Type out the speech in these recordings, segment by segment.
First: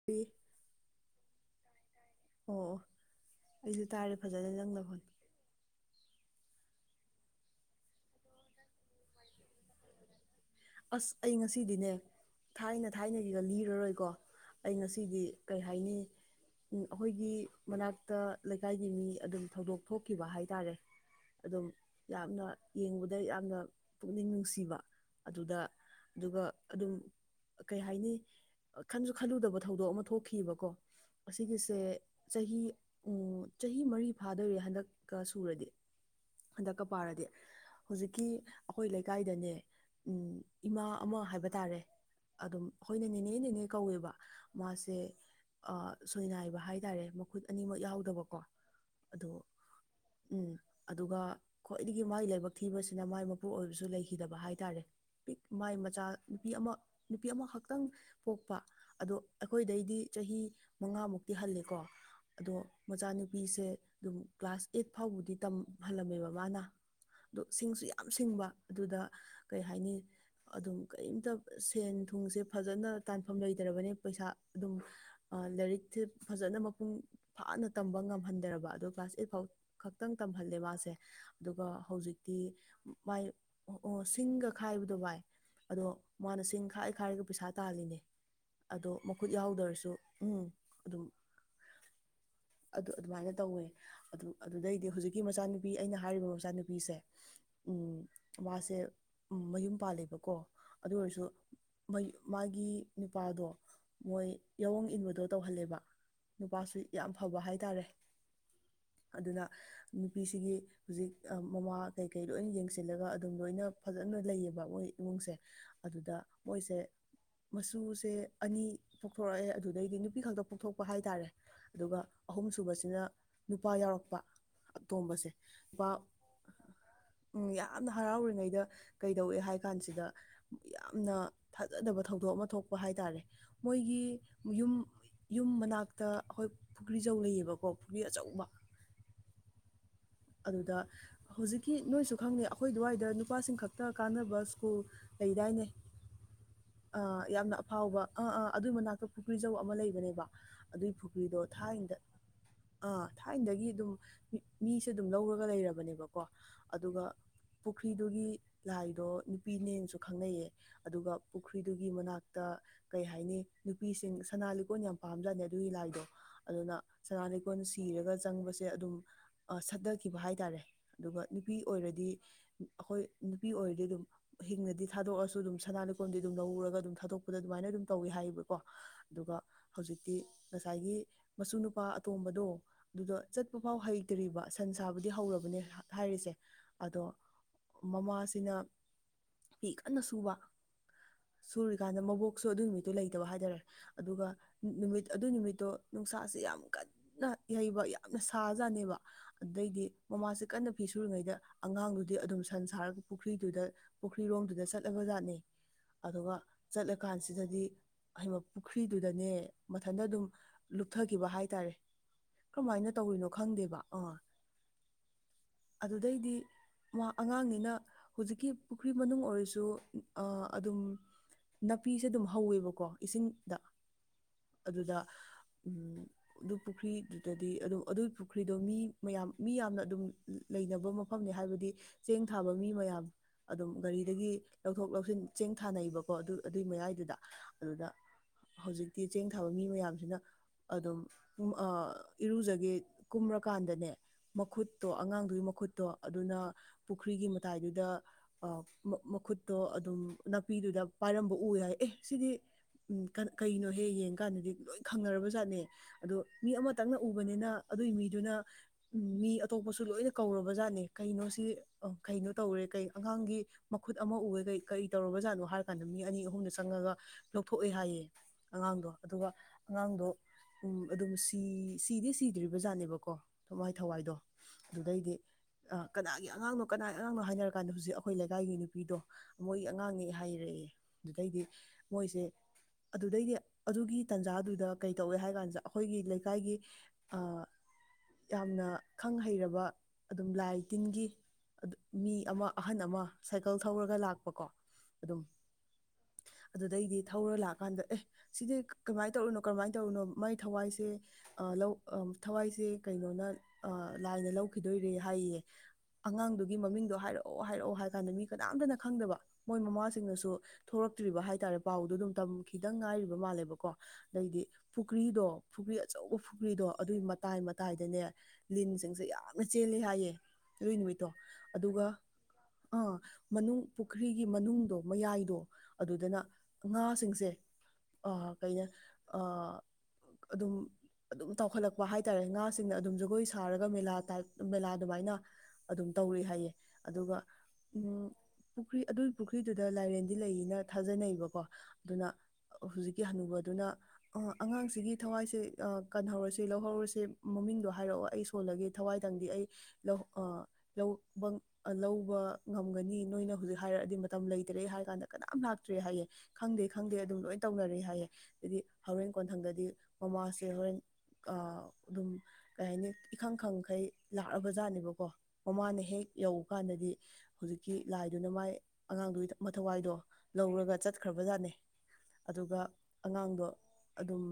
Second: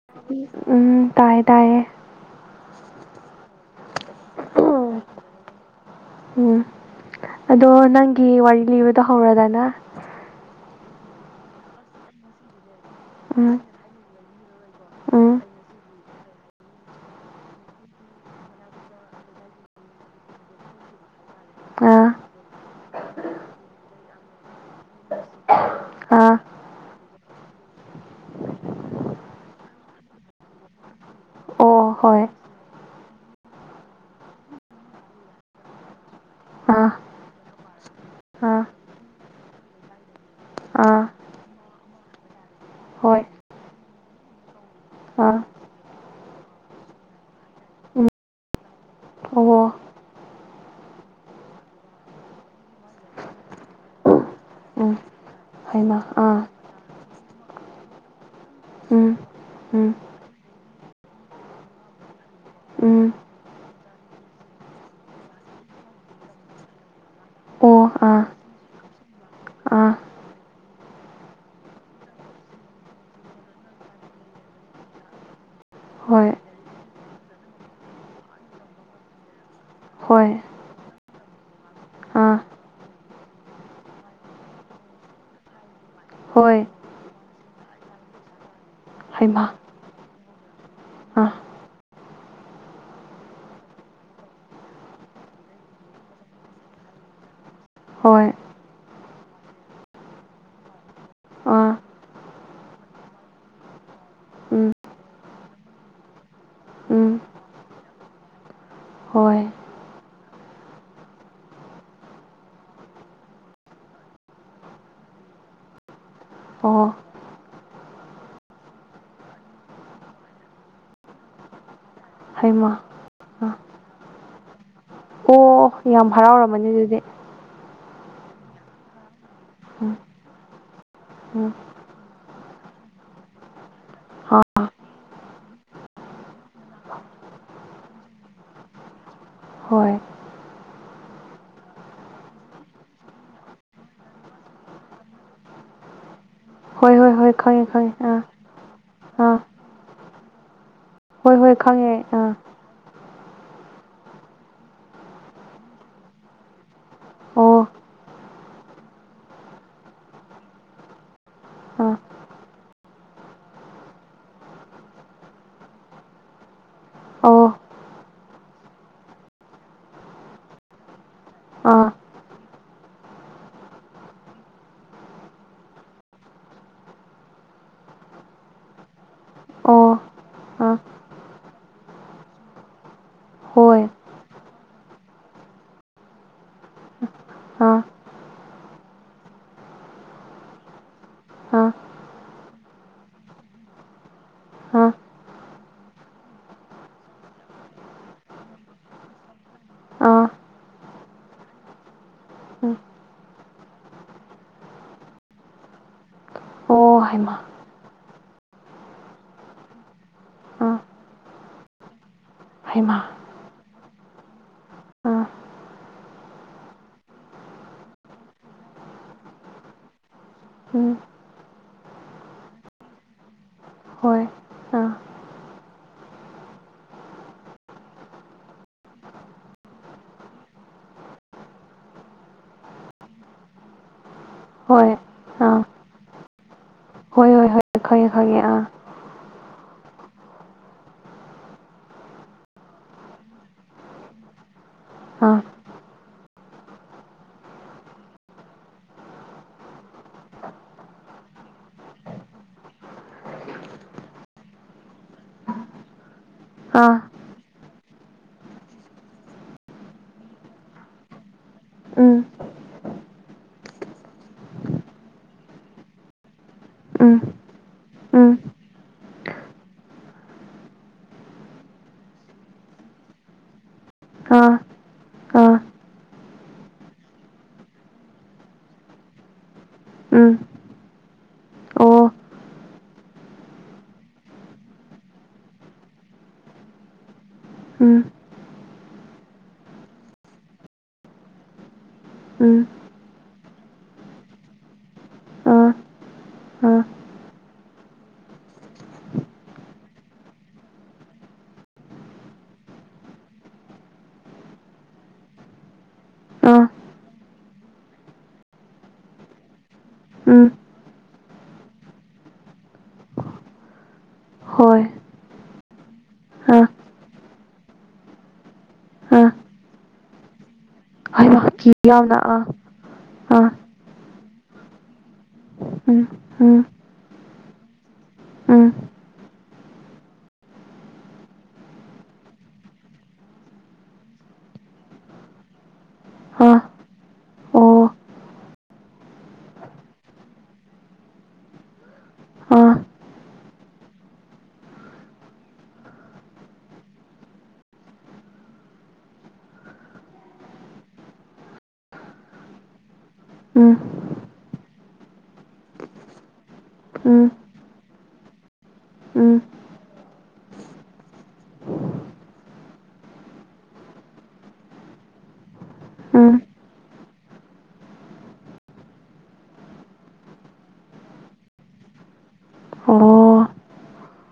ꯄꯤ ꯎꯝ ꯇꯥꯏ ꯇꯥꯏꯌꯦ ꯑꯣ ꯑꯣ ꯑꯩꯖꯨ ꯇꯥꯔꯦ ꯐꯖꯅ ꯅꯪ ꯅꯈꯣꯟ ꯎꯝ ꯑꯗꯣ ꯅꯪꯒꯤ ꯋꯥꯔꯤ ꯂꯤꯕꯗꯣ ꯍꯧꯔꯣꯗꯅ ꯑꯁ ꯑꯩ ꯉꯁꯤꯗꯤꯅꯦ ꯊꯥꯏꯅ ꯊꯥꯏꯅꯒꯤꯒ ꯎꯝ ꯂꯤꯔꯔꯣꯏꯀꯣ ꯑꯩ ꯉꯁꯤꯒꯤ ꯎꯝ ꯀꯩ ꯍꯥꯏꯅꯤ ꯎꯝ ꯑꯈꯣꯏꯒꯤ ꯃꯅꯥꯛꯇ ꯂꯩꯀꯥꯏꯒꯤ ꯃꯤ ꯑꯗꯨꯝ ꯊꯧꯗꯣꯛ ꯊꯣꯛꯈꯤꯕ ꯍꯥꯏꯇꯥꯔꯦ ꯑꯗꯨꯝ ꯑꯥ ꯂꯥꯞꯅ ꯌꯦꯡꯕꯗ ꯌꯥꯝꯅ ꯄꯨꯛꯅꯤꯡ ꯅꯨꯡꯁꯤꯕ ꯑꯗꯨꯗ ꯑꯥ ꯑꯗꯨꯒ ꯑꯗꯨꯝ ꯀꯩ ꯍꯥꯏꯅꯤ ꯈꯟꯁꯨ ꯈꯜꯂꯨꯗꯕ ꯊꯧꯗꯣꯛ ꯑꯃ ꯊꯣꯛꯈꯤꯕꯀꯣ ꯑꯁꯤꯒꯤꯁꯦ ꯑꯣ ꯍꯣꯏ ꯆꯍꯤ ꯎ ꯆꯍꯤ ꯃꯔꯤ ꯐꯥꯗꯣꯏꯔꯦ ꯍꯟꯗꯛꯀ ꯁꯨꯔꯗꯤ ꯍꯟꯗꯛꯀ ꯑꯥ ꯄꯥꯔꯗꯤ ꯍꯧꯖꯤꯛꯀꯤ ꯑꯥ ꯑꯈꯣꯏ ꯂꯩꯀꯥꯏꯗꯅꯦ ꯎꯝ ꯏꯃꯥ ꯑꯥ ꯑꯃ ꯍꯥꯏꯕ ꯇꯥꯔꯦ ꯑꯗꯨꯝ ꯑꯈꯣꯏꯅ ꯍꯣꯏ ꯅꯦꯅꯦ ꯅꯦꯅꯦ ꯀꯧꯋꯦꯕ ꯃꯥꯁꯦ ꯑꯥ ꯑ ꯁꯣꯏꯅꯥꯏꯕ ꯍꯥꯏꯇꯥꯔꯦ ꯃꯈꯨꯠ ꯑꯅꯤꯃꯛ ꯎꯝ ꯌꯥꯎꯗꯕꯀꯣ ꯑꯗꯣ ꯑꯣ ꯎꯝ ꯑꯗꯨꯒ ꯈ꯭ꯋꯥꯏꯗꯒꯤ ꯃꯥꯒꯤ ꯂꯥꯏꯕꯛ ꯊꯤꯕꯁꯤꯅ ꯃꯥꯏ ꯄꯨꯑꯣꯏꯕꯁꯨ ꯂꯩꯈꯤꯗꯕ ꯍꯥꯏꯇꯥꯔꯦ ꯎꯝ ꯄꯤꯛ ꯃꯥꯏ ꯍꯩꯃꯥ ꯃꯆꯥ ꯑꯥ ꯅꯨꯄꯤ ꯑꯃ ꯅꯨꯄꯤ ꯑꯃꯈꯛꯇꯪ ꯄꯣꯛꯄ ꯑꯗꯣ ꯎꯝ ꯎꯝ ꯑꯩꯈꯣꯏꯗꯩꯗꯤ ꯆꯍꯤ ꯃꯉꯥꯃꯨꯛꯇꯤ ꯍꯜꯂꯦꯀꯣ ꯑꯗꯣ ꯎꯝ ꯃꯆꯥꯅꯨꯄꯤꯁꯦ ꯑꯗꯨꯝ ꯀ꯭ꯂꯥꯁ ꯑꯦꯠ ꯐꯥꯎꯕꯨꯗꯤ ꯇꯝꯍꯜꯂꯝꯃꯦꯕ ꯃꯥꯅ ꯑꯗꯣ ꯁꯤꯡꯁꯨ ꯑꯣ ꯌꯥꯝ ꯑꯥ ꯁꯤꯡꯕ ꯑꯗꯨꯗ ꯀꯩ ꯑꯥ ꯍꯥꯏꯅꯤ ꯑꯗꯨꯝ ꯀꯔꯤꯝꯇ ꯁꯦꯟ ꯊꯨꯝꯁꯦ ꯐꯖꯅ ꯇꯥꯟꯐꯝ ꯂꯩꯇ꯭ꯔꯕꯅꯦ ꯄꯩꯁꯥ ꯑꯗꯨꯝ ꯑꯥ ꯂꯥꯏꯔꯤꯛꯁꯦ ꯍꯣꯏ ꯐꯖꯅ ꯃꯄꯨꯡ ꯐꯥꯅ ꯇꯝꯕ ꯉꯝꯍꯟꯗꯔꯕ ꯑꯗꯣ ꯀ꯭ꯂꯥꯁ ꯑꯦꯠ ꯐꯥꯎ ꯈꯛꯇꯪ ꯍꯣꯏ ꯇꯝꯍꯜꯂꯦ ꯃꯥꯁꯦ ꯑꯗꯨꯒ ꯑꯥ ꯍꯧꯖꯤꯛꯇꯤ ꯚꯥꯏ ꯑꯣ ꯁꯤꯡꯒ ꯈꯥꯏꯕꯗꯣ ꯚꯥꯏ ꯑꯗꯣ ꯃꯥꯅ ꯁꯤꯡ ꯍꯣꯏ ꯈꯥꯏ ꯈꯥꯏꯔꯒ ꯄꯩꯁꯥ ꯇꯥꯜꯂꯤꯅꯦ ꯑꯗꯣ ꯃꯈꯨꯠ ꯍꯩꯃꯥ ꯌꯥꯎꯗ꯭ꯔꯁꯨ ꯎꯝ ꯑꯗꯨꯝ ꯑꯥ ꯑꯗꯨ ꯑꯗꯨꯃꯥꯏꯅ ꯇꯧꯋꯦ ꯑꯗꯨ ꯑꯗꯨꯗꯩꯗꯤ ꯍꯧꯖꯤꯛꯀꯤ ꯃꯆꯥꯅꯨꯄꯤ ꯑꯩꯅ ꯍꯥꯏꯔꯤꯕ ꯃꯆꯥꯅꯨꯄꯤꯁꯦ ꯎꯝ ꯍꯣꯏ ꯃꯥꯁꯦ ꯎꯝ ꯃꯌꯨꯝ ꯄꯥꯜꯂꯦꯕꯀꯣ ꯑꯗꯨ ꯑꯣꯏꯔꯁꯨ ꯑꯥ ꯃꯥꯒꯤ ꯅꯨꯄꯥꯗꯣ ꯃꯣꯏ ꯎꯝ ꯌꯥꯑꯣꯡ ꯏꯟꯕꯗꯣ ꯇꯧꯍꯜꯂꯦꯕ ꯅꯨꯄꯥꯁꯤ ꯌꯥꯝ ꯎꯝ ꯐꯕ ꯍꯥꯏꯇꯥꯔꯦ ꯑꯗꯨꯅ ꯍꯣꯏ ꯅꯨꯄꯤꯁꯤꯒꯤ ꯍꯧꯖꯤꯛ ꯃꯃꯥ ꯀꯩꯀꯩ ꯂꯣꯏꯅ ꯌꯦꯡꯁꯤꯜꯂꯒ ꯑꯗꯨꯝ ꯂꯣꯏꯅ ꯐꯖꯅ ꯂꯩꯌꯦꯕ ꯃꯣꯏ ꯏꯃꯨꯡꯁꯦ ꯑꯗꯨꯗ ꯃꯣꯏꯁꯦ ꯑꯣ ꯃꯁꯨꯁꯦ ꯑꯅꯤ ꯄꯣꯛꯊꯣꯔꯛꯑꯦ ꯑꯗꯨꯗꯩꯗꯤ ꯅꯨꯄꯤ ꯈꯛꯇ ꯄꯣꯛꯊꯣꯛꯄ ꯍꯥꯏꯇꯥꯔꯦ ꯑꯗꯨꯒ ꯍꯩꯃꯥ ꯑꯍꯨꯝꯁꯨꯨꯕꯁꯤꯅ ꯑꯥ ꯅꯨꯄꯥ ꯌꯥꯎꯔꯛꯄ ꯑꯇꯣꯝꯕꯁꯦ ꯑꯣ ꯄꯥ ꯌꯥꯝ ꯍꯔꯥꯎꯔꯝꯃꯅꯤ ꯑꯗꯨꯗꯤ ꯎꯝ ꯌꯥꯝꯅ ꯍꯔꯥꯎꯔꯤꯉꯩꯗ ꯀꯩꯗꯧꯋꯦ ꯍꯥꯏ ꯎꯝ ꯀꯥꯟꯁꯤꯗ ꯌꯥꯝꯅ ꯎꯝ ꯊꯖꯗꯕ ꯊꯧꯗꯣꯛ ꯑꯃ ꯊꯣꯛꯄ ꯍꯥꯏꯇꯥꯔꯦ ꯃꯣꯏꯒꯤ ꯑꯥ ꯌꯨꯝ ꯌꯨꯝ ꯃꯅꯥꯛꯇ ꯑꯈꯣꯏ ꯄꯨꯈ꯭ꯔꯤꯖꯧ ꯂꯩꯌꯦꯕꯀꯣ ꯄꯨꯈ꯭ꯔꯤ ꯑꯆꯧꯕ ꯍꯣꯏ ꯑꯗꯨꯗ ꯍꯧꯖꯤꯛꯀꯤ ꯅꯣꯏꯁꯨ ꯈꯪꯅꯤ ꯑꯈꯣꯏ ꯑꯗꯨꯋꯥꯏꯗ ꯅꯨꯄꯥꯁꯤꯡ ꯈꯛꯇ ꯀꯥꯟꯅꯕ ꯁ꯭ꯀꯨꯜ ꯂꯩꯗꯥꯏꯅꯦ ꯍꯣꯏ ꯍꯣꯏ ꯑꯥ ꯍꯣꯏ ꯌꯥꯝꯅ ꯈꯪꯉꯦ ꯑꯐꯥꯎꯕ ꯈꯪꯉꯦ ꯑꯥ ꯑꯥ ꯑꯗꯨꯏ ꯃꯅꯥꯛꯇ ꯑꯥ ꯄꯨꯈ꯭ꯔꯤꯖꯧ ꯑꯃ ꯂꯩꯕꯅꯦꯕ ꯑꯗꯨꯏ ꯍꯣꯏ ꯄꯨꯈ꯭ꯔꯤꯗꯣ ꯍꯣꯏ ꯈꯪꯉꯦ ꯊꯥꯏꯅꯗ ꯑꯥ ꯑꯥ ꯊꯥꯏꯅꯗꯒꯤ ꯑꯗꯨꯝ ꯃꯤꯁꯦ ꯑꯗꯨꯝ ꯂꯧꯔꯒ ꯂꯩꯔꯕꯅꯦꯕꯀꯣ ꯑꯗꯨꯒ ꯑꯣ ꯄꯨꯈ꯭ꯔꯤꯗꯨꯒꯤ ꯂꯥꯏꯗꯣ ꯅꯨꯄꯤꯅꯦꯅꯁꯨ ꯈꯪꯅꯩꯌꯦ ꯑꯗꯨꯒ ꯄꯨꯈ꯭ꯔꯤꯗꯨꯒꯤ ꯑꯥ ꯃꯅꯥꯛꯇ ꯀꯩ ꯍꯥꯏꯅꯤ ꯅꯨꯄꯤꯁꯤꯡ ꯁꯅꯥ ꯂꯤꯛ ꯀꯣꯟ ꯌꯥꯝ ꯄꯥꯝꯖꯥꯠꯅꯦ ꯑꯗꯨꯒꯤ ꯂꯥꯏꯗꯣ ꯑꯗꯨꯅ ꯁꯅꯥ ꯑꯣ ꯂꯤꯛꯀꯣꯟ ꯁꯤꯔꯒ ꯆꯪꯕꯁꯦ ꯑꯗꯨꯝ ꯁꯠꯇꯈꯤꯕ ꯍꯥꯏꯇꯥꯔꯦ ꯑꯗꯨꯒ ꯅꯨꯄꯤ ꯑꯥ ꯑꯣꯏꯔꯗꯤ ꯑꯈꯣꯏ ꯅꯨꯄꯤ ꯑꯣꯏꯔꯗꯤ ꯑꯗꯨꯝ ꯍꯤꯡꯅꯗꯤ ꯊꯥꯗꯣꯛꯑꯁꯨ ꯑꯗꯨꯝ ꯁꯅꯥ ꯂꯣꯛꯀꯣꯟꯗꯤ ꯑꯗꯨꯝ ꯂꯧꯍꯧꯔꯒ ꯑꯗꯨꯝ ꯊꯥꯗꯣꯛꯄꯗ ꯑꯗꯨꯃꯥꯏꯅ ꯑꯗꯨꯝ ꯇꯧꯏꯤ ꯍꯥꯏꯌꯦꯕꯀꯣ ꯑꯗꯨꯒ ꯑꯣ ꯍꯧꯖꯤꯛꯇꯤ ꯑꯥ ꯉꯁꯥꯏꯒꯤ ꯃꯁꯨ ꯅꯨꯄꯥ ꯑꯇꯣꯝꯕꯗꯣ ꯑꯗꯨꯗꯣ ꯆꯠꯄ ꯐꯥꯎ ꯍꯣꯏ ꯍꯩ ꯇꯤꯔꯤꯕ ꯁꯟ ꯁꯥꯕꯗꯤ ꯍꯧꯔꯕꯅꯦ ꯍꯥꯏꯔꯤꯁꯦ ꯑꯗꯣ ꯑꯥ ꯃꯃꯥꯁꯤꯅ ꯐꯤ ꯀꯟꯅ ꯁꯨꯕ ꯑꯥ ꯁꯨꯔꯤꯀꯥꯟꯗ ꯃꯕꯣꯛ ꯁꯨ ꯑꯗꯨ ꯅꯨꯃꯤꯠꯇꯨ ꯂꯩꯇꯕ ꯍꯥꯏꯇꯥꯔꯦ ꯑꯗꯨꯒ ꯑꯥ ꯅꯨꯃꯤꯠ ꯑꯗꯨ ꯅꯨꯃꯤꯠꯇꯣ ꯅꯨꯡꯁꯥꯁꯦ ꯌꯥꯝ ꯀꯟꯅ ꯌꯩꯕ ꯌꯥꯝꯅ ꯁꯥꯖꯥꯅꯦꯕ ꯑꯗꯨꯗꯩꯗꯤ ꯑꯥ ꯃꯃꯥꯁꯦ ꯀꯟꯅ ꯐꯤ ꯁꯨꯔꯤꯉꯩꯗ ꯑꯉꯥꯡꯗꯨꯗꯤ ꯑꯗꯨꯝ ꯁꯟ ꯎꯝ ꯁꯥꯔꯒ ꯄꯨꯈ꯭ꯔꯤꯗꯨꯗ ꯄꯨꯈ꯭ꯔꯤꯔꯣꯝꯗꯨꯗ ꯆꯠꯂꯕꯖꯥꯠꯅꯦ ꯑꯗꯨꯒ ꯑꯣ ꯍꯩꯃꯥ ꯆꯠꯂꯀꯥꯟꯁꯤꯗꯗꯤ ꯍꯥꯏꯕ ꯄꯨꯈ꯭ꯔꯤꯗꯨꯗꯅꯦ ꯃꯊꯟꯇ ꯑꯗꯨꯝ ꯑꯥ ꯂꯨꯞꯊꯈꯤꯕ ꯍꯥꯏꯇꯥꯔꯦ ꯀꯔꯝꯃꯥꯏꯅ ꯍꯩꯃꯥ ꯇꯧꯔꯤꯅꯣ ꯈꯪꯗꯦꯕ ꯑꯥ ꯑꯥ ꯑꯗꯨꯗꯩꯗꯤ ꯃꯥ ꯑꯉꯥꯡꯅꯤꯅ ꯍꯧꯨꯖꯤꯛꯀꯤ ꯄꯨꯈ꯭ꯔꯤ ꯃꯅꯨꯡ ꯑꯣꯏꯔꯁꯨ ꯑꯥ ꯑꯗꯨꯝ ꯎꯝ ꯅꯥꯄꯤꯁꯦ ꯑꯗꯨꯝ ꯍꯧꯋꯦꯕꯀꯣ ꯏꯁꯤꯡꯗ ꯍꯣꯏ ꯑꯥ ꯑꯗꯨꯗ ꯎꯝ ꯑꯗꯨ ꯄꯨꯈ꯭ꯔꯤꯗꯨꯗꯗꯤ ꯑꯗꯨ ꯑꯗꯨꯏ ꯄꯨꯈ꯭ꯔꯤꯗꯣ ꯃꯤ ꯃꯌꯥꯝ ꯃꯤ ꯌꯥꯝꯅ ꯑꯗꯨꯝ ꯂꯩꯅꯕ ꯃꯐꯝꯅꯦ ꯍꯥꯏꯕꯗꯤ ꯆꯦꯡ ꯊꯥꯕ ꯃꯤ ꯃꯌꯥꯝ ꯑꯗꯨꯝ ꯒꯥꯔꯤꯗꯒꯤ ꯍꯣꯏ ꯂꯧꯊꯣꯛ ꯂꯧꯁꯤꯟ ꯆꯦꯡ ꯑꯥ ꯊꯥꯅꯩꯕꯀꯣ ꯑꯗꯨ ꯑꯗꯨꯏ ꯃꯌꯥꯏꯗꯨꯗ ꯍꯣꯏ ꯍꯣꯏ ꯍꯣꯏ ꯑꯗꯨꯗ ꯈꯪꯉꯦ ꯈꯪꯉꯦ ꯑꯥ ꯍꯧꯖꯤꯛ ꯇꯦ ꯆꯦꯡ ꯊꯥꯕ ꯃꯤ ꯃꯌꯥꯝꯁꯤꯅ ꯑꯗꯨꯝ ꯎꯝ ꯑꯥ ꯏꯔꯨꯖꯒꯦ ꯀꯨꯝꯔꯀꯥꯟꯗ ꯅꯦ ꯃꯈꯨꯠꯇꯣ ꯑꯥ ꯑꯉꯥꯡꯗꯨꯒꯤ ꯃꯈꯨꯠꯇꯣ ꯑꯗꯨꯅ ꯄꯨꯈ꯭ꯔꯤꯒꯤ ꯃꯇꯥꯏꯗꯨꯗ ꯑꯥ ꯃ ꯃꯈꯨꯠꯇꯣ ꯑꯗꯨꯝ ꯅꯥꯄꯤꯗꯨꯗ ꯄꯥꯏꯔꯝꯕ ꯎ ꯌꯥꯏ ꯑꯦ ꯁꯤꯗꯤ ꯎꯝ ꯀꯅꯥ ꯀꯩꯅꯣꯍꯦ ꯌꯦꯡ ꯀꯥꯟꯗꯗꯤ ꯂꯣꯏ ꯈꯪꯅꯔꯕ ꯖꯥꯠꯅꯦ ꯑꯗꯣ ꯃꯤ ꯑꯥ ꯑꯃꯇꯪꯅ ꯎꯕꯅꯤꯅ ꯑꯗꯨꯒꯤ ꯃꯤꯗꯨꯅ ꯎꯝ ꯃꯤ ꯑꯇꯣꯞꯄꯁꯨ ꯂꯣꯏꯅ ꯀꯧꯔꯕ ꯖꯥꯠꯅꯦ ꯀꯩꯅꯣꯁꯤ ꯑ ꯎꯝ ꯀꯩꯅꯣ ꯇꯧꯔꯦ ꯀꯩ ꯑꯉꯥꯡꯒꯤ ꯃꯈꯨꯠ ꯑꯃ ꯎꯋꯦ ꯀꯩ ꯀꯔꯤ ꯇꯧꯔꯕꯖꯥꯠꯅꯣ ꯍꯥꯏꯔ ꯀꯥꯟꯗ ꯃꯤ ꯑꯅꯤ ꯑꯍꯨꯝꯗ ꯆꯪꯉꯒ ꯎꯝ ꯂꯧꯊꯣꯛꯑꯦ ꯍꯥꯏꯌꯦ ꯎꯝ ꯑꯉꯥꯡꯗꯣ ꯑꯗꯨꯒ ꯑꯉꯥꯡꯗꯣ ꯎꯝ ꯑꯗꯨꯝ ꯁꯤ ꯁꯤꯗꯤ ꯁꯤꯗ꯭ꯔꯤꯕ ꯖꯥꯠꯅꯦꯕꯀꯣ ꯃꯥꯏ ꯊꯋꯥꯏꯗꯣ ꯑꯥ ꯑꯗꯨꯗꯩꯗꯤ ꯑꯥ ꯀꯅꯥꯒꯤ ꯑꯉꯥꯡꯅꯣ ꯀꯅꯥꯒꯤ ꯑꯉꯥꯡꯅꯣ ꯍꯥꯏꯅꯔꯀꯥꯟꯗ ꯍꯧꯖꯤꯛ ꯑꯩꯈꯣꯏ ꯂꯩꯀꯥꯏꯒꯤ ꯅꯨꯄꯤꯗꯣ ꯃꯣꯏꯒꯤ ꯑꯉꯥꯡꯅꯤ ꯎꯝ ꯍꯥꯏꯩꯔꯛꯑꯦ ꯑꯗꯨꯗꯩꯗꯤ ꯑꯣ ꯃꯣꯏꯁꯦ ꯑꯗꯨꯗꯩꯗꯤ ꯑꯗꯨꯒꯤ ꯇꯟꯖꯥꯗꯨꯗ ꯀꯩ ꯇꯧꯋꯦ ꯍꯥꯏ ꯀꯥꯟꯗ ꯑꯩꯈꯣꯏꯒꯤ ꯂꯩꯀꯥꯏꯒꯤ ꯑꯥ ꯎꯝ ꯌꯥꯝꯅ ꯈꯪ ꯍꯩꯔꯕ ꯑꯗꯨꯝ ꯂꯥꯏ ꯇꯤꯟꯒꯤ ꯑꯗꯨ ꯃꯤ ꯑꯃ ꯎꯝ ꯑꯍꯥꯟ ꯑꯃ ꯁꯥꯏꯀꯜ ꯊꯧꯔꯒ ꯂꯥꯛꯄꯀꯣ ꯑꯗꯨꯝ ꯑꯥ [inaudible] ꯑꯥ ꯑꯗꯨꯗꯩꯗꯤ ꯊꯧꯔ ꯂꯥꯛꯑꯀꯥꯟꯗ ꯑꯦ ꯁꯤꯗꯤ ꯀꯃꯥꯏ ꯇꯧꯔꯤꯅꯣ ꯀꯔꯃꯥꯏ ꯇꯧꯔꯤꯅꯣ ꯃꯥꯏ ꯊꯋꯥꯏꯁꯦ ꯑ ꯂꯧ ꯑ ꯊꯋꯥꯏꯁꯦ ꯀꯩꯅꯣꯅ ꯑ ꯂꯥꯏꯅ ꯂꯧꯈꯤꯗꯣꯏꯔꯦ ꯍꯥꯏꯌꯦ ꯑꯉꯥꯡꯗꯨꯒꯤ ꯑꯥ ꯃꯃꯤꯡꯗꯣ ꯍꯥꯏꯔꯛꯑꯣ ꯍꯥꯏꯔꯛꯑꯣ ꯍꯥꯏꯔ ꯀꯥꯟꯗ ꯃꯤ ꯀꯅꯥꯝꯇꯅ ꯈꯪꯗꯕ ꯃꯣꯏ ꯃꯃꯥꯁꯤꯡꯅꯁꯨ ꯎꯝ ꯊꯣꯛꯔꯛꯇ꯭ꯔꯤꯕ ꯍꯥꯏꯇꯥꯔꯦ ꯄꯥꯎꯗꯣ ꯑꯗꯨꯝ ꯇꯝ ꯈꯤꯇꯪ ꯉꯥꯏꯔꯤꯕ ꯃꯥꯜꯂꯦꯕꯀꯣ ꯑꯗꯩꯗꯤ ꯍꯣꯏ ꯄꯨꯈ꯭ꯔꯤꯗꯣ ꯄꯨꯈ꯭ꯔꯤ ꯑꯆꯧꯕ ꯑꯥ ꯄꯨꯈ꯭ꯔꯤꯗꯣ ꯑꯗꯨꯒꯤ ꯃꯇꯥꯏ ꯃꯠ ꯇꯥꯏꯗꯅꯦ ꯂꯤꯟꯁꯤꯡꯁꯦ ꯑꯥ ꯌꯥꯝꯅ ꯆꯦꯜꯂꯤ ꯍꯥꯏꯌꯦ ꯑꯗꯨ ꯅꯨꯃꯤꯠꯇ ꯇꫭ ꯍꯩꯃꯥ ꯀꯤ ꯑꯗꯨꯒ ꯌꯥꯝꯅ ꯑꯥ ꯑꯥ ꯃꯅꯨꯡ ꯄꯨꯈ꯭ꯔꯤꯒꯤ ꯃꯅꯨꯡꯗꯣ ꯃꯌꯥꯏꯗꯣ ꯎꯝ ꯑꯗꯨꯗꯅ ꯎꯝ ꯉꯥꯁꯤꯡꯁꯦ ꯑ ꯎꯝ ꯀꯩꯅ ꯑ ꯑꯗꯨꯝ ꯑꯗꯨꯝ ꯇꯥꯎꯈꯠꯂꯛꯄ ꯍꯥꯏꯇꯥꯔꯦ ꯉꯥ ꯁꯤꯡꯅ ꯑꯗꯨꯝ ꯖꯒꯣꯏ ꯁꯥꯔꯒ ꯃꯦꯂꯥ ꯇꯥꯏꯞ ꯃꯦꯂꯥ ꯑꯗꯨꯃꯥꯏꯅ ꯑꯗꯨꯝ ꯇꯧꯔꯤ ꯍꯥꯏꯌꯦ ꯑꯥ ꯑꯗꯨꯒ ꯑꯣ ꯎꯝ ꯄꯨꯈ꯭ꯔꯤ ꯑꯗꯨꯒꯤ ꯄꯨꯈ꯭ꯔꯤꯗꯨꯗ ꯂꯥꯏꯔꯦꯟꯗꯤ ꯂꯩꯌꯦꯅ ꯊꯥꯖꯅꯩꯕꯀꯣ ꯑꯗꯨꯅ ꯑꯥ ꯍꯧꯖꯤꯛꯀꯤ ꯍꯅꯨꯕꯗꯨꯅ ꯑꯥ ꯑꯉꯥꯡꯁꯤꯒꯤ ꯊꯋꯥꯏꯁꯦ ꯑꯥ ꯀꯟꯍꯧꯔꯁꯤ ꯂꯧꯍꯧꯔꯁꯤ ꯃꯃꯤꯡꯗꯣ ꯍꯥꯏꯔꯛꯑꯣ ꯑꯩ ꯁꯣꯜꯂꯒꯦ ꯊꯋꯥꯏꯗꯪꯗꯤ ꯑꯩ ꯂꯧ ꯑꯥ ꯂꯧꯕ ꯂꯧꯕ ꯉꯝꯒꯅꯤ ꯅꯣꯏꯅ ꯍꯧꯖꯤꯛ ꯎꯝ ꯍꯥꯏꯔꯛꯑꯗꯤ ꯃꯇꯝ ꯂꯩꯇ꯭ꯔꯦ ꯍꯥꯏꯔ ꯀꯥꯟꯗ ꯀꯅꯥꯝ ꯂꯥꯛꯇ꯭ꯔꯦ ꯍꯥꯏꯌꯦ ꯈꯪꯗꯦ ꯈꯪꯗꯦ ꯑꯗꯨꯝ ꯎꯝ ꯂꯣꯏ ꯇꯧꯅꯔꯤ ꯍꯥꯏꯌꯦ ꯑꯗꯨꯗꯤ ꯍꯣꯔꯦꯟ ꯎꯝ ꯀꯣꯟꯊꯪꯗꯗꯤ ꯃꯃꯥꯁꯦ ꯍꯣꯔꯦꯟ ꯑ ꯑꯗꯨꯝ ꯀꯩ ꯍꯥꯏꯅꯤ ꯏꯈꯪ ꯈꯪꯈꯩ ꯂꯥꯛꯕ ꯖꯥꯠꯅꯦꯕꯀꯣ ꯃꯃꯥꯅ ꯍꯦꯛ ꯎꯝ ꯌꯧ ꯀꯥꯟꯗꯗꯤ ꯍꯧꯖꯤꯛꯀꯤ ꯂꯥꯏꯗꯨꯅ ꯃꯥꯏ ꯑꯉꯥꯡꯗꯨꯒꯤ ꯃꯊꯋꯥꯏꯗꯣ ꯂꯧꯔꯒ ꯆꯠꯈ꯭ꯔꯥꯕꯖꯥꯠꯅꯦ ꯑꯗꯨꯒ ꯑꯉꯥꯡꯗꯣ ꯑꯣ ꯑꯗꯨꯝ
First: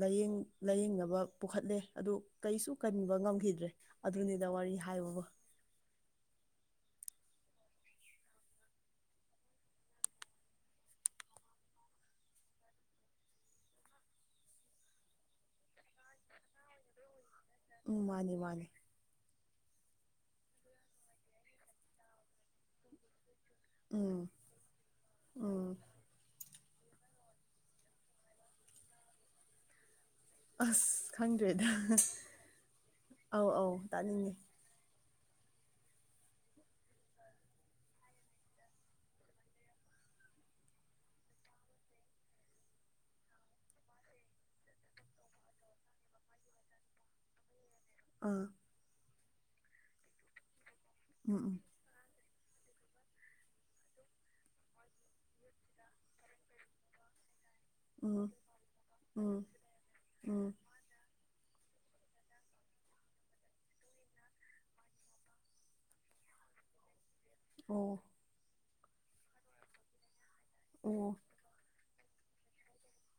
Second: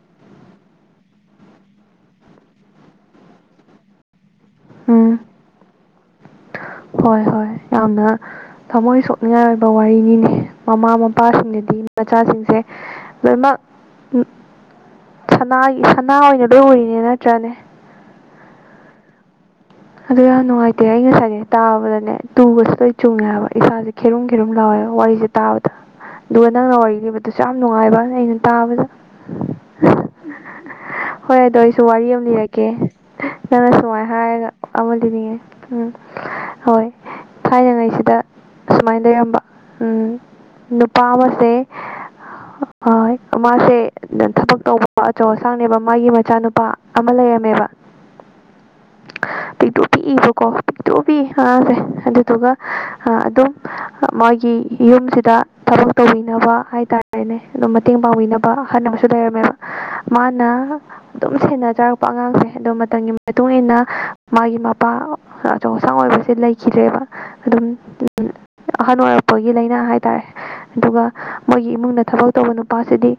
ꯂꯥꯏꯌꯦꯡ ꯂꯥꯏꯌꯦꯡꯅꯕ ꯄꯨꯈꯠꯂꯦ ꯑꯗꯨ ꯀꯩꯁꯨ ꯀꯟꯕ ꯉꯝꯈꯤꯗ꯭ꯔꯦ ꯑꯗꯨꯅꯤꯗ ꯋꯥꯔꯤ ꯎꯝ ꯍꯥꯏꯕꯕꯨ ꯍꯣꯏ ꯍꯣꯏ ꯌꯥꯝꯅ ꯊꯝꯃꯣꯏ ꯁꯣꯛꯅꯤꯡꯉꯥꯏ ꯑꯣꯏꯕ ꯋꯥꯔꯤꯅꯤꯅꯦ ꯃꯃꯥ ꯃꯄꯥꯁꯤꯡꯅꯗꯤ ꯃꯆꯥꯁꯤꯡꯁꯦ ꯂꯣꯏꯅꯃꯛ ꯁꯅꯥꯒꯤ ꯁꯅꯥ ꯑꯣꯏꯅ ꯂꯣꯏ ꯎꯔꯤꯅꯦ ꯅꯠꯇ꯭ꯔꯅꯦ ꯎꯝ ꯃꯥꯅꯤ ꯃꯥꯅꯤ ꯑꯗꯨ ꯌꯥꯝ ꯅꯨꯡꯉꯥꯏꯇꯦ ꯑꯩ ꯉꯁꯥꯏꯗꯩ ꯇꯥꯕꯗꯅꯦ ꯇꯨꯒꯁꯦ ꯂꫭꯏ ꯆꯨꯡꯉꯦꯕ ꯏꯁꯥꯁꯦ ꯎꯝ ꯈꯤꯔꯨꯝ ꯈꯤꯔꯨꯝ ꯂꯥꯎꯋꯦꯕ ꯋꯥꯔꯤꯁꯦ ꯇꯥꯕꯗ ꯎꯝ ꯑꯗꯨꯒ ꯅꯪꯅ ꯋꯥꯔꯤ ꯂꯤꯔꯤꯕꯗꯨꯁꯨ ꯌꯥꯝ ꯅꯨꯡꯉꯥꯏꯕ ꯑꯩꯅ ꯇꯥꯕꯗ ꯑꯁ ꯍꯣꯏ ꯑꯗꯣ ꯈꯪꯗ꯭ꯔꯦꯗ ꯑꯩꯁꯨ ꯋꯥꯔꯤ ꯑꯃ ꯂꯤꯔꯛꯀꯦ ꯑꯧ ꯅꯪꯅ ꯑꯧ ꯁꯃꯥꯏ ꯇꯥꯅꯤꯡꯉꯦ ꯍꯥꯏꯔꯒ ꯑꯃ ꯂꯤꯅꯤꯉꯦ ꯎꯝ ꯍꯣꯏ ꯊꯥꯏꯅꯉꯩꯁꯤꯗ ꯁꯨꯃꯥꯏ ꯂꯩꯔꯝꯕ ꯎꯝ ꯅꯨꯄꯥ ꯑꯃꯁꯦ ꯍ ꯃꯥꯁꯦ ꯊꯕꯛ ꯇꯧꯕ ꯑꯆꯧ ꯑꯁꯥꯡꯅꯦꯕ ꯃꯥꯒꯤ ꯃꯆꯥꯅꯨꯄꯥ ꯑꯃ ꯂꯩꯔꯝꯃꯦꯕ ꯑꯥ ꯄꯤꯛꯇꯨ ꯄꯤꯛꯏꯕꯀꯣ ꯄꯤꯛꯇꯨ ꯄꯤꯛꯏ ꯎꯝ ꯑꯉꯥꯡꯁꯦ ꯑꯗꯨꯗꯨꯒ ꯑꯗꯨꯝ ꯃꯥꯒꯤ ꯌꯨꯝꯁꯤꯗ ꯊꯕꯛ ꯇꯧꯕꯤꯅꯕ ꯍꯥꯏꯇꯥꯔꯦ ꯍꯥꯏꯅꯩ ꯑꯗꯨꯝ ꯃꯇꯦꯡ ꯎꯝ ꯄꯥꯡꯕꯤꯅꯕ ꯑꯍꯟ ꯑꯃꯁꯨ ꯎꯝ ꯂꯩꯔꯝꯃꯦꯕ ꯎꯝ ꯎꯝ ꯃꯥꯅ ꯑꯗꯨꯝ ꯁꯦꯟꯅꯖꯔꯛꯄ ꯑꯉꯥꯡꯁꯦ ꯑꯗꯣ ꯃꯇꯝꯒꯤ ꯃꯇꯨꯡꯏꯟꯅ ꯃꯥꯒꯤ ꯃꯄꯥ ꯑꯆꯧ ꯑꯁꯥꯡ ꯑꯣꯏꯕꯁꯦ ꯂꯩꯈꯤꯗ꯭ꯔꯦꯕ ꯑꯗꯨꯝ ꯑꯣ ꯑꯍꯜ ꯑꯣꯏꯔꯛꯄꯒꯤ ꯂꯩꯅꯥ ꯍꯥꯏꯇꯥꯔꯦ ꯑꯗꯨꯒ ꯑꯣ ꯃꯣꯏꯒꯤ ꯏꯃꯨꯡꯗ ꯊꯕꯛ ꯇꯧꯕ ꯅꯨꯄꯥꯁꯤꯗꯤ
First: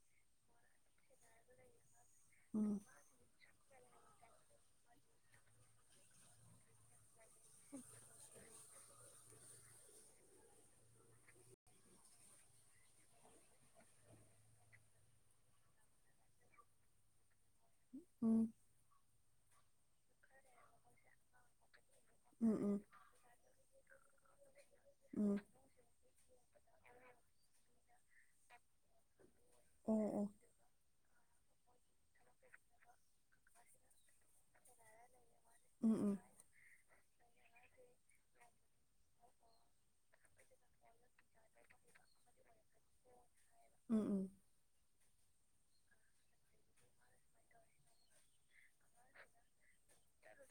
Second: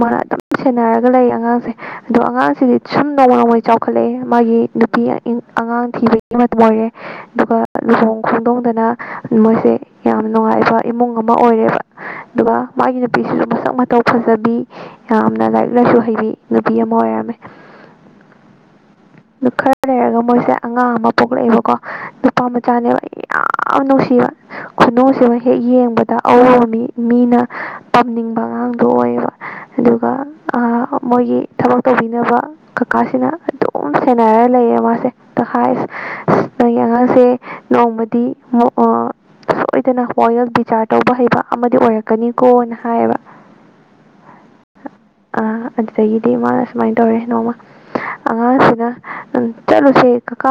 ꯃꯥꯅ ꯑꯗꯨꯝ ꯁꯦꯟꯅꯔꯒ ꯂꯩꯌꯦ ꯑꯉꯥꯡꯁꯦ ꯑꯗꯣ ꯑꯉꯥꯡꯁꯤꯗꯤ ꯎꯝ ꯁꯨꯝ ꯅꯣꯡꯃ ꯅꯣꯡꯃꯒꯤ ꯆꯥꯎꯈꯠꯂꯛꯑꯦ ꯃꯥꯒꯤ ꯅꯨꯄꯤ ꯑꯉꯥꯡ ꯊꯤꯕꯒꯤ ꯃꯇꯝ ꯑꯣꯏꯔꯦ ꯑꯗꯨꯒ ꯂꯨꯍꯣꯡ ꯈꯣꯡꯗꯣꯡꯗꯅ ꯃꯣꯏꯁꯦ ꯌꯥꯝꯅ ꯅꯨꯡꯉꯥꯏꯕ ꯏꯃꯨꯡ ꯑꯃ ꯑꯣꯏꯔꯦꯕ ꯑꯗꯨꯒ ꯃꯥꯒꯤ ꯅꯨꯄꯤꯁꯤꯁꯨ ꯃꯁꯛ ꯃꯇꯧ ꯐꯖꯕꯤ ꯌꯥꯝꯅ ꯂꯥꯏꯔꯤꯛ ꯂꯥꯏꯁꯨ ꯍꯩꯕꯤ ꯅꯨꯄꯤ ꯑꯃ ꯑꯣꯏꯔꯝꯃꯦ ꯎꯝ ꯈꯔ ꯂꯩꯔꯒ ꯃꯣꯏꯁꯦ ꯑꯉꯥꯡ ꯑꯃ ꯄꯣꯛꯂꯛꯑꯦꯕꯀꯣ ꯅꯨꯄꯥ ꯎꯝ ꯎꯝ ꯃꯆꯥꯅꯦꯕ ꯑꯩ ꯌꯥꯝ ꯅꯨꯡꯁꯤꯕ ꯈꯨꯅꯨꯡꯁꯤ ꯑꯃ ꯎꯝ ꯍꯦꯛ ꯌꯦꯡꯕꯗ ꯗ ꯑꯎꯕ ꯃꯤ ꯃꯤꯅ ꯄꯝꯅꯤꯡꯕ ꯑꯉꯥꯡꯗꯣ ꯑꯣꯏꯌꯦꯕ ꯑꯣ ꯑꯗꯨꯒ ꯑꯣ ꯑꯥ ꯃꯣꯏꯒꯤ ꯊꯕꯛ ꯇꯧꯕꯤꯅꯕ ꯀꯀꯥꯁꯤꯅ ꯑꯗꯨꯝ ꯁꯦꯟꯅꯔ ꯂꯩꯌꯦ ꯃꯥꯁꯦ ꯎꯝ ꯎꯝ [unintelligible] ꯑꯉꯥꯡꯁꯦ ꯅꯣꯡꯃꯗꯤ ꯁꯣꯏꯗꯅ ꯋꯥꯌꯦꯜ ꯕꯤꯆꯥꯔ ꯇꯧꯕ ꯍꯩꯕ ꯑꯃꯗꯤ ꯑꯣꯏꯔꯛꯀꯅꯤꯀꯣꯅ ꯍꯥꯏꯌꯦꯕ ꯎꯝ ꯎꯝ ꯑ ꯑꯗꯨꯗꯒꯤꯗꯤ ꯃꯥꯅ ꯁꯨꯃꯥꯏꯅ ꯇꯧꯔꯦ ꯅꯣꯡꯃ ꯑꯉꯥꯡꯁꯤꯅ ꯎ ꯆꯠꯂꯨꯁꯦ ꯀꯀꯥ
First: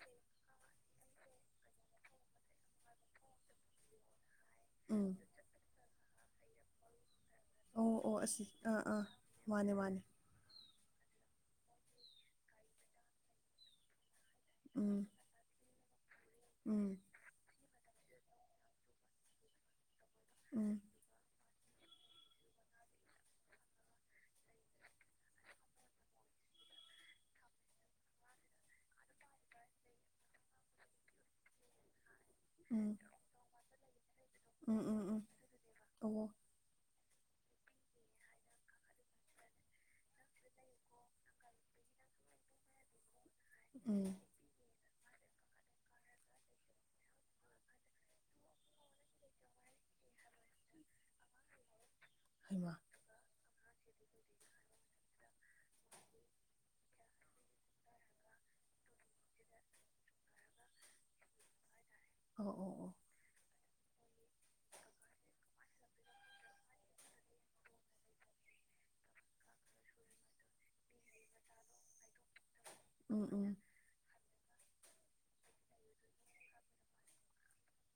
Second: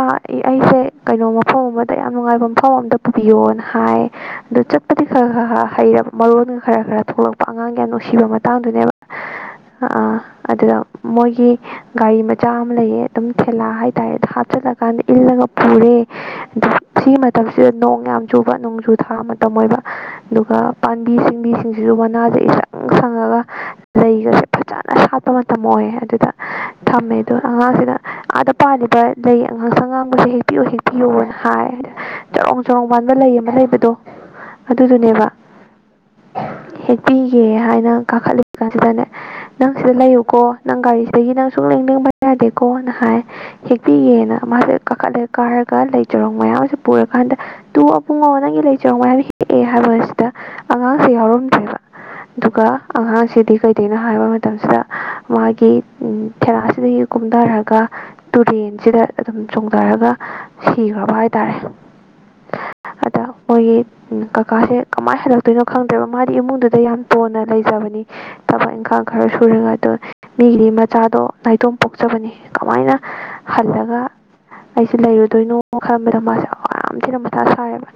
ꯑꯩꯁꯦ ꯀꯩꯅꯣ ꯃꯐꯝ ꯑꯃꯗ ꯌꯥꯝ ꯅꯨꯡꯉꯥꯏꯕ ꯃꯐꯝ ꯑꯃꯗ ꯄꯨꯕꯤꯌꯣꯅ ꯍꯥꯏ ꯑꯗꯨ ꯆꯠꯄꯗꯤ ꯎꯝ ꯈꯔ ꯈꯔ ꯈꯔ ꯍꯩꯔꯕ ꯃꯔꯣꯟꯒ ꯈꯔ ꯈꯔ ꯊꯣꯛꯂꯛꯄ ꯑꯉꯥꯡꯒꯤ ꯑꯣ ꯌꯥꯝ ꯑꯣ ꯅꯨꯡꯁꯤꯕ ꯑꯁꯤ ꯑꯥ ꯃꯇꯥꯡꯗꯨꯅꯦꯕ ꯑꯥ ꯃꯥꯅꯦ ꯃꯥꯅꯦ ꯑꯗꯨꯗ ꯃꯣꯏꯒꯤ ꯒꯥꯔꯤ ꯃꯆꯥ ꯑꯃ ꯂꯩꯌꯦ ꯑꯗꯨꯝ ꯊꯦꯂꯥ ꯍꯥꯏꯇꯥꯔꯦ ꯍꯥꯞꯆꯤꯜꯂꯀꯥꯟꯗ ꯎꯝ ꯏꯜꯂꯒ ꯄꯨꯔꯦ ꯎꯝ [unintelligible] ꯃꯇꯝꯁꯤꯗ ꯅꯣꯡ ꯌꯥꯝ ꯆꯨꯕ ꯅꯣꯡꯖꯨ ꯊꯥ ꯃꯇꯝ ꯑꯣꯏꯕ ꯑꯗꯨꯒ ꯎꯝ ꯄꯥꯝꯕꯤ ꯁꯤꯡꯕꯤꯁꯤꯡꯁꯤꯁꯨ ꯃꯅꯥꯁꯦ ꯏꯁꯪ ꯁꯪꯉꯒ ꯂꯩꯒꯁꯦ ꯐꯖꯅ ꯁꯥꯠꯄ ꯃꯇꯝ ꯑꯣꯏ ꯑꯗꯨꯗ ꯊꯝꯃꯦ ꯑꯗꯨ ꯑꯉꯥꯡꯁꯤꯗ ꯑꯥꯗ ꯄꯥꯜꯂꯤꯕ ꯂꯩ ꯉꯪꯁꯡ ꯑꯉꯥꯡꯕꯁꯦ ꯍꯦꯛꯄꯤꯌꯣꯑꯣ ꯍꯦꯛꯄꯤꯌꯣꯅ ꯍꯥꯏ ꯆꯔꯣꯡ ꯆꯔꯣꯡ ꯎꯝ ꯄꯥꯟꯕ ꯂꯩ ꯃ ꯂꯩꯩꯕꯗꯣ ꯎꯝ ꯎꯝ ꯎꯝ ꯑꯗꯨꯗꯨꯅꯦꯕ ꯑꯣ ꯍ ꯄꯤꯒꯦ ꯍꯥꯏꯅ ꯀꯥꯈꯠꯂꯤꯕ ꯀꯥꯟꯁꯤꯗꯅꯦ ꯅꯪ ꯁꯤꯗ ꯂꯩꯌꯨꯀꯣ ꯅꯪ ꯒꯥꯔꯤꯁꯤꯗꯒꯤ ꯅꯪ ꯁꯨꯛꯂꯦꯡ ꯂꯦꯡꯕ ꯌꯥꯗꯦꯀꯣ ꯃꯣꯅ ꯍꯥꯏ ꯎꯝ ꯍꯦꯛꯄꯤꯒꯦꯅ ꯃꯥꯁꯦ ꯀꯥꯈꯠꯂꯒ ꯀꯥꯔꯒ ꯂꯩ ꯆꯔꯣꯡ ꯃꯌꯥꯝꯁꯦ ꯄꯨꯔꯀꯥꯟꯗ ꯇꯨ ꯑꯕꯨꯡ ꯉꯣ ꯅꯪꯒꯤ ꯂꯩꯆꯔꯣꯡ ꯃꯌꯥꯝ ꯍꯦꯛꯑꯦ ꯍꯥꯏꯕꯕꯁꯤꯗ ꯑꯉꯥꯡꯁꯦ ꯌꯥꯎꯔꯝꯗ꯭ꯔꯦꯕ ꯍꯩꯃ ꯑꯗꯨꯒ ꯑꯉꯥꯡꯁꯤꯗꯤ ꯀꯩꯗꯧꯅꯣ ꯍꯥꯏꯕ ꯃꯇꯝꯁꯤꯗ ꯃꯥꯒꯤ ꯊꯦꯂꯥꯁꯤꯗꯒꯤ ꯀꯨꯝꯊꯔꯒ ꯇꯨꯔꯦꯟꯁꯤꯗ ꯑꯗꯨꯝ ꯆꯣꯡꯊꯔꯒ ꯁꯤꯈ꯭ꯔꯕ ꯍꯥꯏꯇꯥꯔꯦ ꯑꯣ ꯑꯣ ꯑꯣ ꯑꯗ ꯃꯣꯏꯒꯤ ꯀꯀꯥꯁꯦ ꯀꯃꯥꯏꯅ ꯍꯜꯂꯛꯇꯣꯏꯅꯣ ꯈꯪꯗꯦꯕ ꯃꯥꯗꯤ ꯏꯃꯨꯡꯗꯨꯗ ꯌꯥꯝ ꯇꯣꯟꯅ ꯂꯩꯖꯕꯅꯤ ꯊꯕꯛ ꯏꯪꯈꯥꯡ ꯈꯔ ꯁꯨꯔꯒ ꯑꯗꯨ ꯃꯤꯒꯤꯗꯤ ꯃꯆꯥꯗꯣ ꯅꯥꯏꯇꯣꯝ ꯄꯣꯛꯆꯕꯅꯤ ꯀꯃꯥꯏꯅ ꯎꯝ ꯎꯝ ꯈꯜꯂꯒ ꯑꯩꯁꯦ ꯂꯩꯔꯨꯗꯣꯏꯅꯣ ꯈꯟꯕꯗ ꯃꯥꯁꯦ ꯌꯥꯝ ꯌꯥꯝ ꯊꯤꯅ ꯃꯊꯥ ꯁꯥꯔꯦꯕ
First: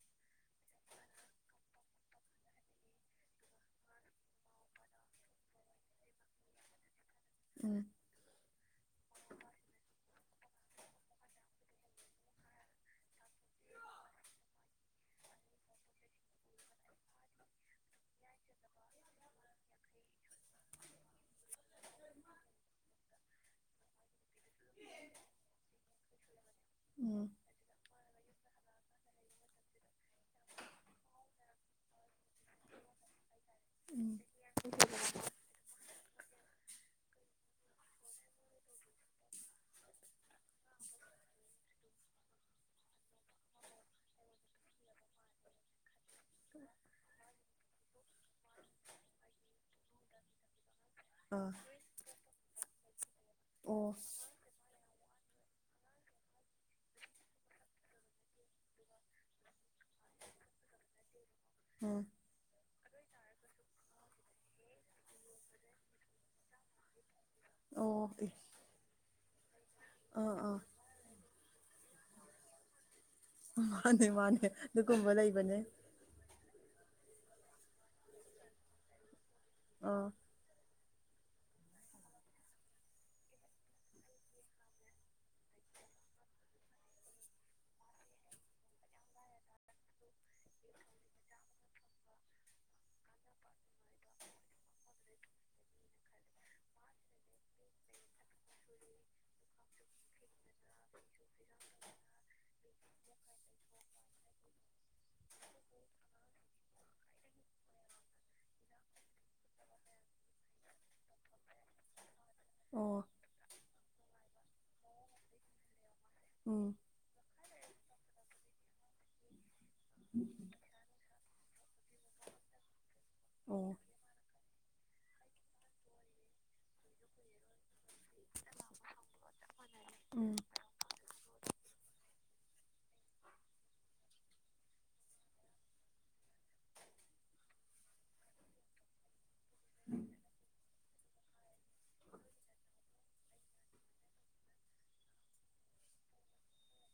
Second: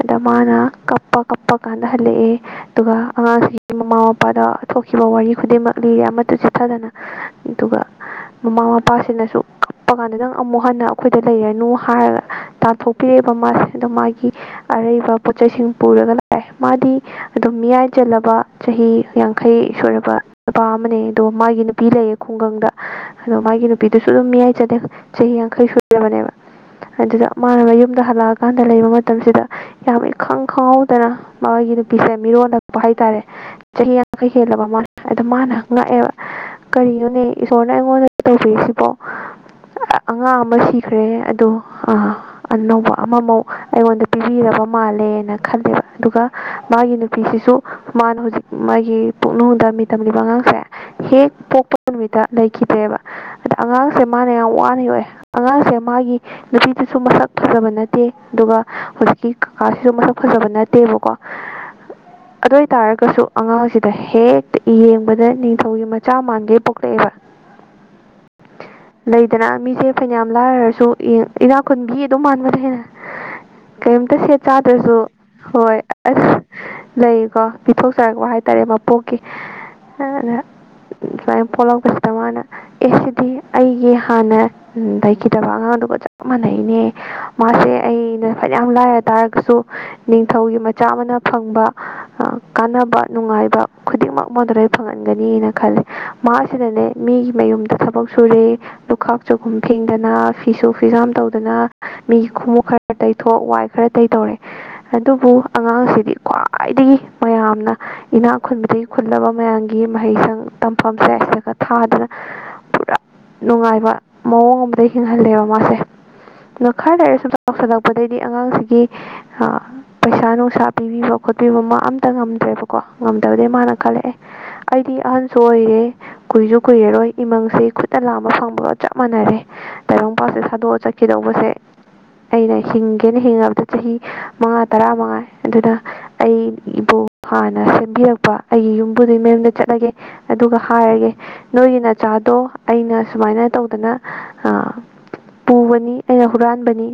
ꯑꯗꯣ ꯃꯥꯅ ꯀꯞꯄ ꯀꯞꯄ ꯀꯥꯟꯗ ꯍꯜꯂꯛꯑꯦ ꯑꯗꯨꯒ ꯑꯉꯥꯡꯁꯤꯒꯤ ꯃꯃꯥ ꯃꯄꯥꯗ ꯊꯣꯛꯈꯤꯕ ꯋꯥꯔꯤ ꯈꯨꯗꯤꯡꯃꯛ ꯂꯤꯔꯦ ꯑꯃꯇ ꯆꯤꯠꯊꯗꯅ ꯑꯗꯨꯒ ꯎꯝ ꯃꯃꯥ ꯃꯄꯥꯁꯤꯅꯁꯨ ꯀꯞꯄ ꯀꯥꯟꯗ ꯅꯪꯑꯃꯨꯛ ꯍꯟꯅ ꯑꯩꯈꯣꯏꯗ ꯂꯩꯔꯅꯨ ꯍꯥꯏꯔꯒ ꯇꯥꯟꯊꯣꯛ ꯄꯤꯔꯛꯑꯕ ꯃꯥꯁꯦ ꯑꯗꯣ ꯃꯥꯒꯤ ꯑꯔꯩꯕ ꯄꯣꯠ ꯆꯩꯁꯤꯡ ꯄꯨꯔꯒ ꯂꯥꯛꯑꯦ ꯃꯥꯗꯤ ꯑꯗꯨꯝ ꯃꯤꯌꯥꯏ ꯆꯜꯂꯕ ꯆꯍꯤ ꯌꯥꯡꯈꯩ ꯁꯨꯔꯕ ꯅꯨꯄꯥ ꯑꯃꯅꯦ ꯑꯗꯣ ꯃꯥꯒꯤ ꯅꯨꯄꯤ ꯂꯩꯌꯦ ꯈꯨꯡꯒꯪꯗ ꯑꯗꯣ ꯃꯥꯒꯤ ꯅꯨꯄꯤꯗꯨꯁꯨ ꯑꯗꯨꯝ ꯃꯤꯌꯥꯏ ꯆꯜꯂꯦ ꯆꯍꯤ ꯌꯥꯡꯈꯩ ꯁꯨꯔꯕꯅꯦꯕ ꯑꯗꯨꯗ ꯎꯝ ꯃꯅꯥ ꯃꯌꯨꯝ ꯗ ꯍꯜꯂꯛꯑꯀꯥꯟꯗ ꯂꯩꯕ ꯃꯇꯝꯁꯤꯗ ꯌꯥꯝ ꯏꯈꯪ ꯈꯪꯍꯧꯗꯅ ꯃꯒꯤ ꯅꯨꯄꯤꯁꯦ ꯃꯤꯔꯣꯜꯂꯛꯄ ꯍꯥꯏꯇꯥꯔꯦ ꯆꯍꯤ ꯎꯝ ꯌꯥꯡꯈꯩ ꯍꯦꯜꯂꯕ ꯃꯥꯅꯦ ꯑꯗꯣ ꯃꯥꯅ ꯉꯥꯛꯑꯦꯕ ꯀꯔꯤꯅꯣꯅꯦ ꯏꯁꯣꯔꯅ ꯑꯩꯉꯣꯟꯗ ꯇꯧꯕꯤꯔꯤꯁꯤꯕꯣ ꯑꯉꯥꯡ ꯑꯃ ꯁꯤꯈ꯭ꯔꯦ ꯑꯗꯣ ꯑꯥ ꯑꯅꯧꯕ ꯑꯃꯃꯨꯛ ꯑꯩꯉꯣꯟꯗ ꯄꯤꯕꯤꯔꯕ ꯃꯥꯜꯂꯦꯅ ꯈꯜꯂꯦꯕ ꯑꯗꯨꯒ ꯃꯥꯒꯤ ꯅꯨꯄꯤꯁꯤꯁꯨ ꯃꯥꯅ ꯍꯧꯖꯤꯛ ꯃꯥꯒꯤ ꯄꯨꯛꯅꯨꯡꯗ ꯃꯤ ꯇꯝꯂꯤꯕ ꯑꯉꯥꯡꯁꯦ ꯍꯦꯛ ꯑꯥ ꯄꯣꯛꯄ ꯅꯨꯃꯤꯠꯇ ꯂꯩꯈꯤꯗ꯭ꯔꯦꯕ ꯑꯗꯣ ꯑꯣ ꯑꯉꯥꯡꯁꯦ ꯃꯅꯥ ꯌꯥꯝ ꯋꯥꯅ ꯌꯣꯛꯑꯦ ꯑꯉꯥꯡꯁꯦ ꯃꯥꯒꯤ ꯅꯨꯄꯤꯗꯨꯁꯨ ꯃꯁꯛ ꯐꯖꯕ ꯅꯠꯇꯦ ꯑꯗꯨꯒ ꯍꯧꯖꯤꯛꯀꯤ ꯀꯀꯥꯁꯤꯁꯨ ꯃꯁꯛ ꯐꯖꯕ ꯅꯠꯇꯦꯕꯀꯣ ꯎꯝ ꯑꯗꯨ ꯑꯣꯏꯇꯥꯔꯒꯁꯨ ꯑꯉꯥꯡꯁꯤꯗ ꯍꯦꯛ ꯑꯦ ꯌꯦꯡꯕꯗ ꯅꯤꯡꯊꯧꯒꯤ ꯃꯆꯥ ꯃꯥꯟꯒꯩ ꯄꯣꯛꯂꯛꯑꯦꯕ ꯑꯣ ꯋꯣꯛꯇꯦ ꯂꯩꯗꯅ ꯃꯤꯁꯦ ꯐꯅꯌꯥꯝ ꯑꯥ ꯂꯥꯏꯔꯔꯁꯨ ꯏꯅꯥꯛ ꯈꯨꯟꯕꯤ ꯑꯗꯨꯝ ꯃꯥꯟꯕꯗ ꯍꯦꯟꯅ ꯃꯥꯅꯦ ꯀꯔꯤꯃꯇ ꯁꯦꯠ ꯃꯥꯅꯦ ꯆꯥꯗ꯭ꯔꯁꯨ ꯑꯗꯨꯒꯨꯝꯕ ꯂꯩꯕꯅꯦ ꯍꯣꯏ ꯑꯁ ꯂꯩꯌꯦꯀꯣ ꯄꯤꯊꯣꯛꯆꯔꯛꯄ ꯍꯥꯏꯇꯥꯔꯦ ꯃꯄꯣꯛ ꯑꯥ ꯑꯗ ꯁꯨꯃꯥꯏꯅ ꯄꯣꯛꯍꯧꯗꯕꯁꯦ ꯃꯅꯥ ꯑꯦ ꯁꯤꯗꯤ ꯑꯩꯒꯤ ꯍꯥꯟꯅ ꯂꯩꯈꯤꯗꯕ ꯑꯉꯥꯡꯗꯨꯒ ꯆꯞ ꯃꯥꯟꯅꯩꯅꯦ ꯃꯥꯁꯦ ꯑꯩꯅ ꯐꯅꯌꯥꯝ ꯂꯥꯏꯔ ꯇꯥꯔꯒꯁꯨ ꯅꯤꯡꯊꯧꯒꯤ ꯃꯆꯥ ꯑꯃꯅ ꯐꯪꯕ ꯀꯥꯟꯅꯕ ꯅꯨꯡꯉꯥꯏꯕ ꯈꯨꯗꯤꯡꯃꯛ ꯃꯉꯣꯟꯗ ꯂꯣꯏꯅ ꯐꯪꯍꯟꯒꯅꯤꯅ ꯈꯜꯂꯤ ꯃꯥꯁꯤꯅꯅꯦ ꯃꯤꯒꯤ ꯃꯌꯨꯝꯗ ꯊꯕꯛ ꯁꯨꯔꯦ ꯂꯨꯈꯥꯛ ꯆꯒꯨꯝ ꯐꯦꯡꯗꯅ ꯐꯤꯁꯨ ꯐꯤꯖꯥꯝ ꯇꯧꯗꯅ ꯃꯤꯒꯤ ꯈꯣꯡꯎꯞ ꯈꯔ ꯈꯔ ꯇꯩꯊꯣꯛ ꯋꯥꯏ ꯈꯔ ꯇꯩ ꯇꯧꯔꯦ ꯑꯗꯨꯕꯨ ꯑꯉꯥꯡꯁꯤꯗꯤ ꯈ꯭ꯋꯥꯏꯗꯒꯤ ꯃꯌꯥꯝꯅ ꯏꯅꯥꯛ ꯈꯨꯟꯕꯗꯒꯤ ꯈꯨꯜꯂꯕ ꯃꯌꯥꯝꯒꯤ ꯃꯍꯩꯁꯪ ꯇꯝꯐꯝꯁꯦ ꯑꯁꯤꯗ ꯊꯥꯗꯅ ꯑꯣ ꯅꯨꯡꯉꯥꯏꯕ ꯃꯑꯣꯡ ꯑꯃꯗ ꯍꯤꯡꯍꯜꯂꯦꯕ ꯃꯥꯁꯦ ꯎꯝ ꯈꯔ ꯂꯩꯔꯒ ꯆꯥꯎꯁꯜꯂꯛꯄꯗꯒꯤꯗꯤ ꯑꯉꯥꯡꯁꯤꯒꯤ ꯑꯥ ꯄꯩꯁꯥ ꯅꯨꯡꯁꯥ ꯄꯤꯕꯤꯕ ꯈꯣꯠꯄꯤꯕ ꯃꯥ ꯑꯃꯇ ꯉꯝꯗ꯭ꯔꯦꯕꯀꯣ ꯉꯝꯗꯕꯗꯒꯤ ꯃꯥꯅ ꯑꯣ ꯈꯜꯂꯛꯑꯦ ꯑꯩꯗꯤ ꯑꯍꯟꯁꯨ ꯑꯣꯏꯔꯦ ꯀꯨꯏꯔꯔꯣꯏ ꯀꯨꯏꯔꯔꯣꯏ ꯏꯃꯪꯁꯦ ꯈꯨꯠꯅ ꯂꯥꯝꯕ ꯐꯪꯕꯒ ꯆꯞ ꯃꯥꯟꯅꯔꯦ ꯇꯥꯏꯕꯪ ꯎꯝ ꯄꯥꯟꯕꯁꯦ ꯊꯥꯗꯣꯛꯑ ꯆꯠꯈꯤꯗꯧꯕꯁꯦ ꯑꯩꯅ ꯍꯤꯡꯒꯦꯅ ꯍꯤꯡꯉꯕꯗ ꯆꯍꯤ ꯃꯉꯥ ꯇꯔꯥ ꯃꯉꯥꯏ ꯑꯗꯨꯗ ꯑꯩꯕꯨ ꯍꯥꯟꯅ ꯁꯦꯝꯕꯤꯔꯛꯄ ꯑꯩꯒꯤ ꯌꯨꯝꯕꯨꯗꯨꯒꯤ ꯃꯌꯨꯝꯗ ꯆꯠꯂꯒꯦ ꯑꯗꯨꯒ ꯍꯥꯏꯔꯒꯦ ꯅꯣꯏꯒꯤ ꯅꯆꯥꯗꯣ ꯑꯩꯅ ꯁꯨꯃꯥꯏꯅ ꯇꯧꯗꯅ ꯑꯥ ꯄꯨꯕꯅꯤ ꯑꯩꯅ ꯍꯨꯔꯥꯟꯕꯅꯤ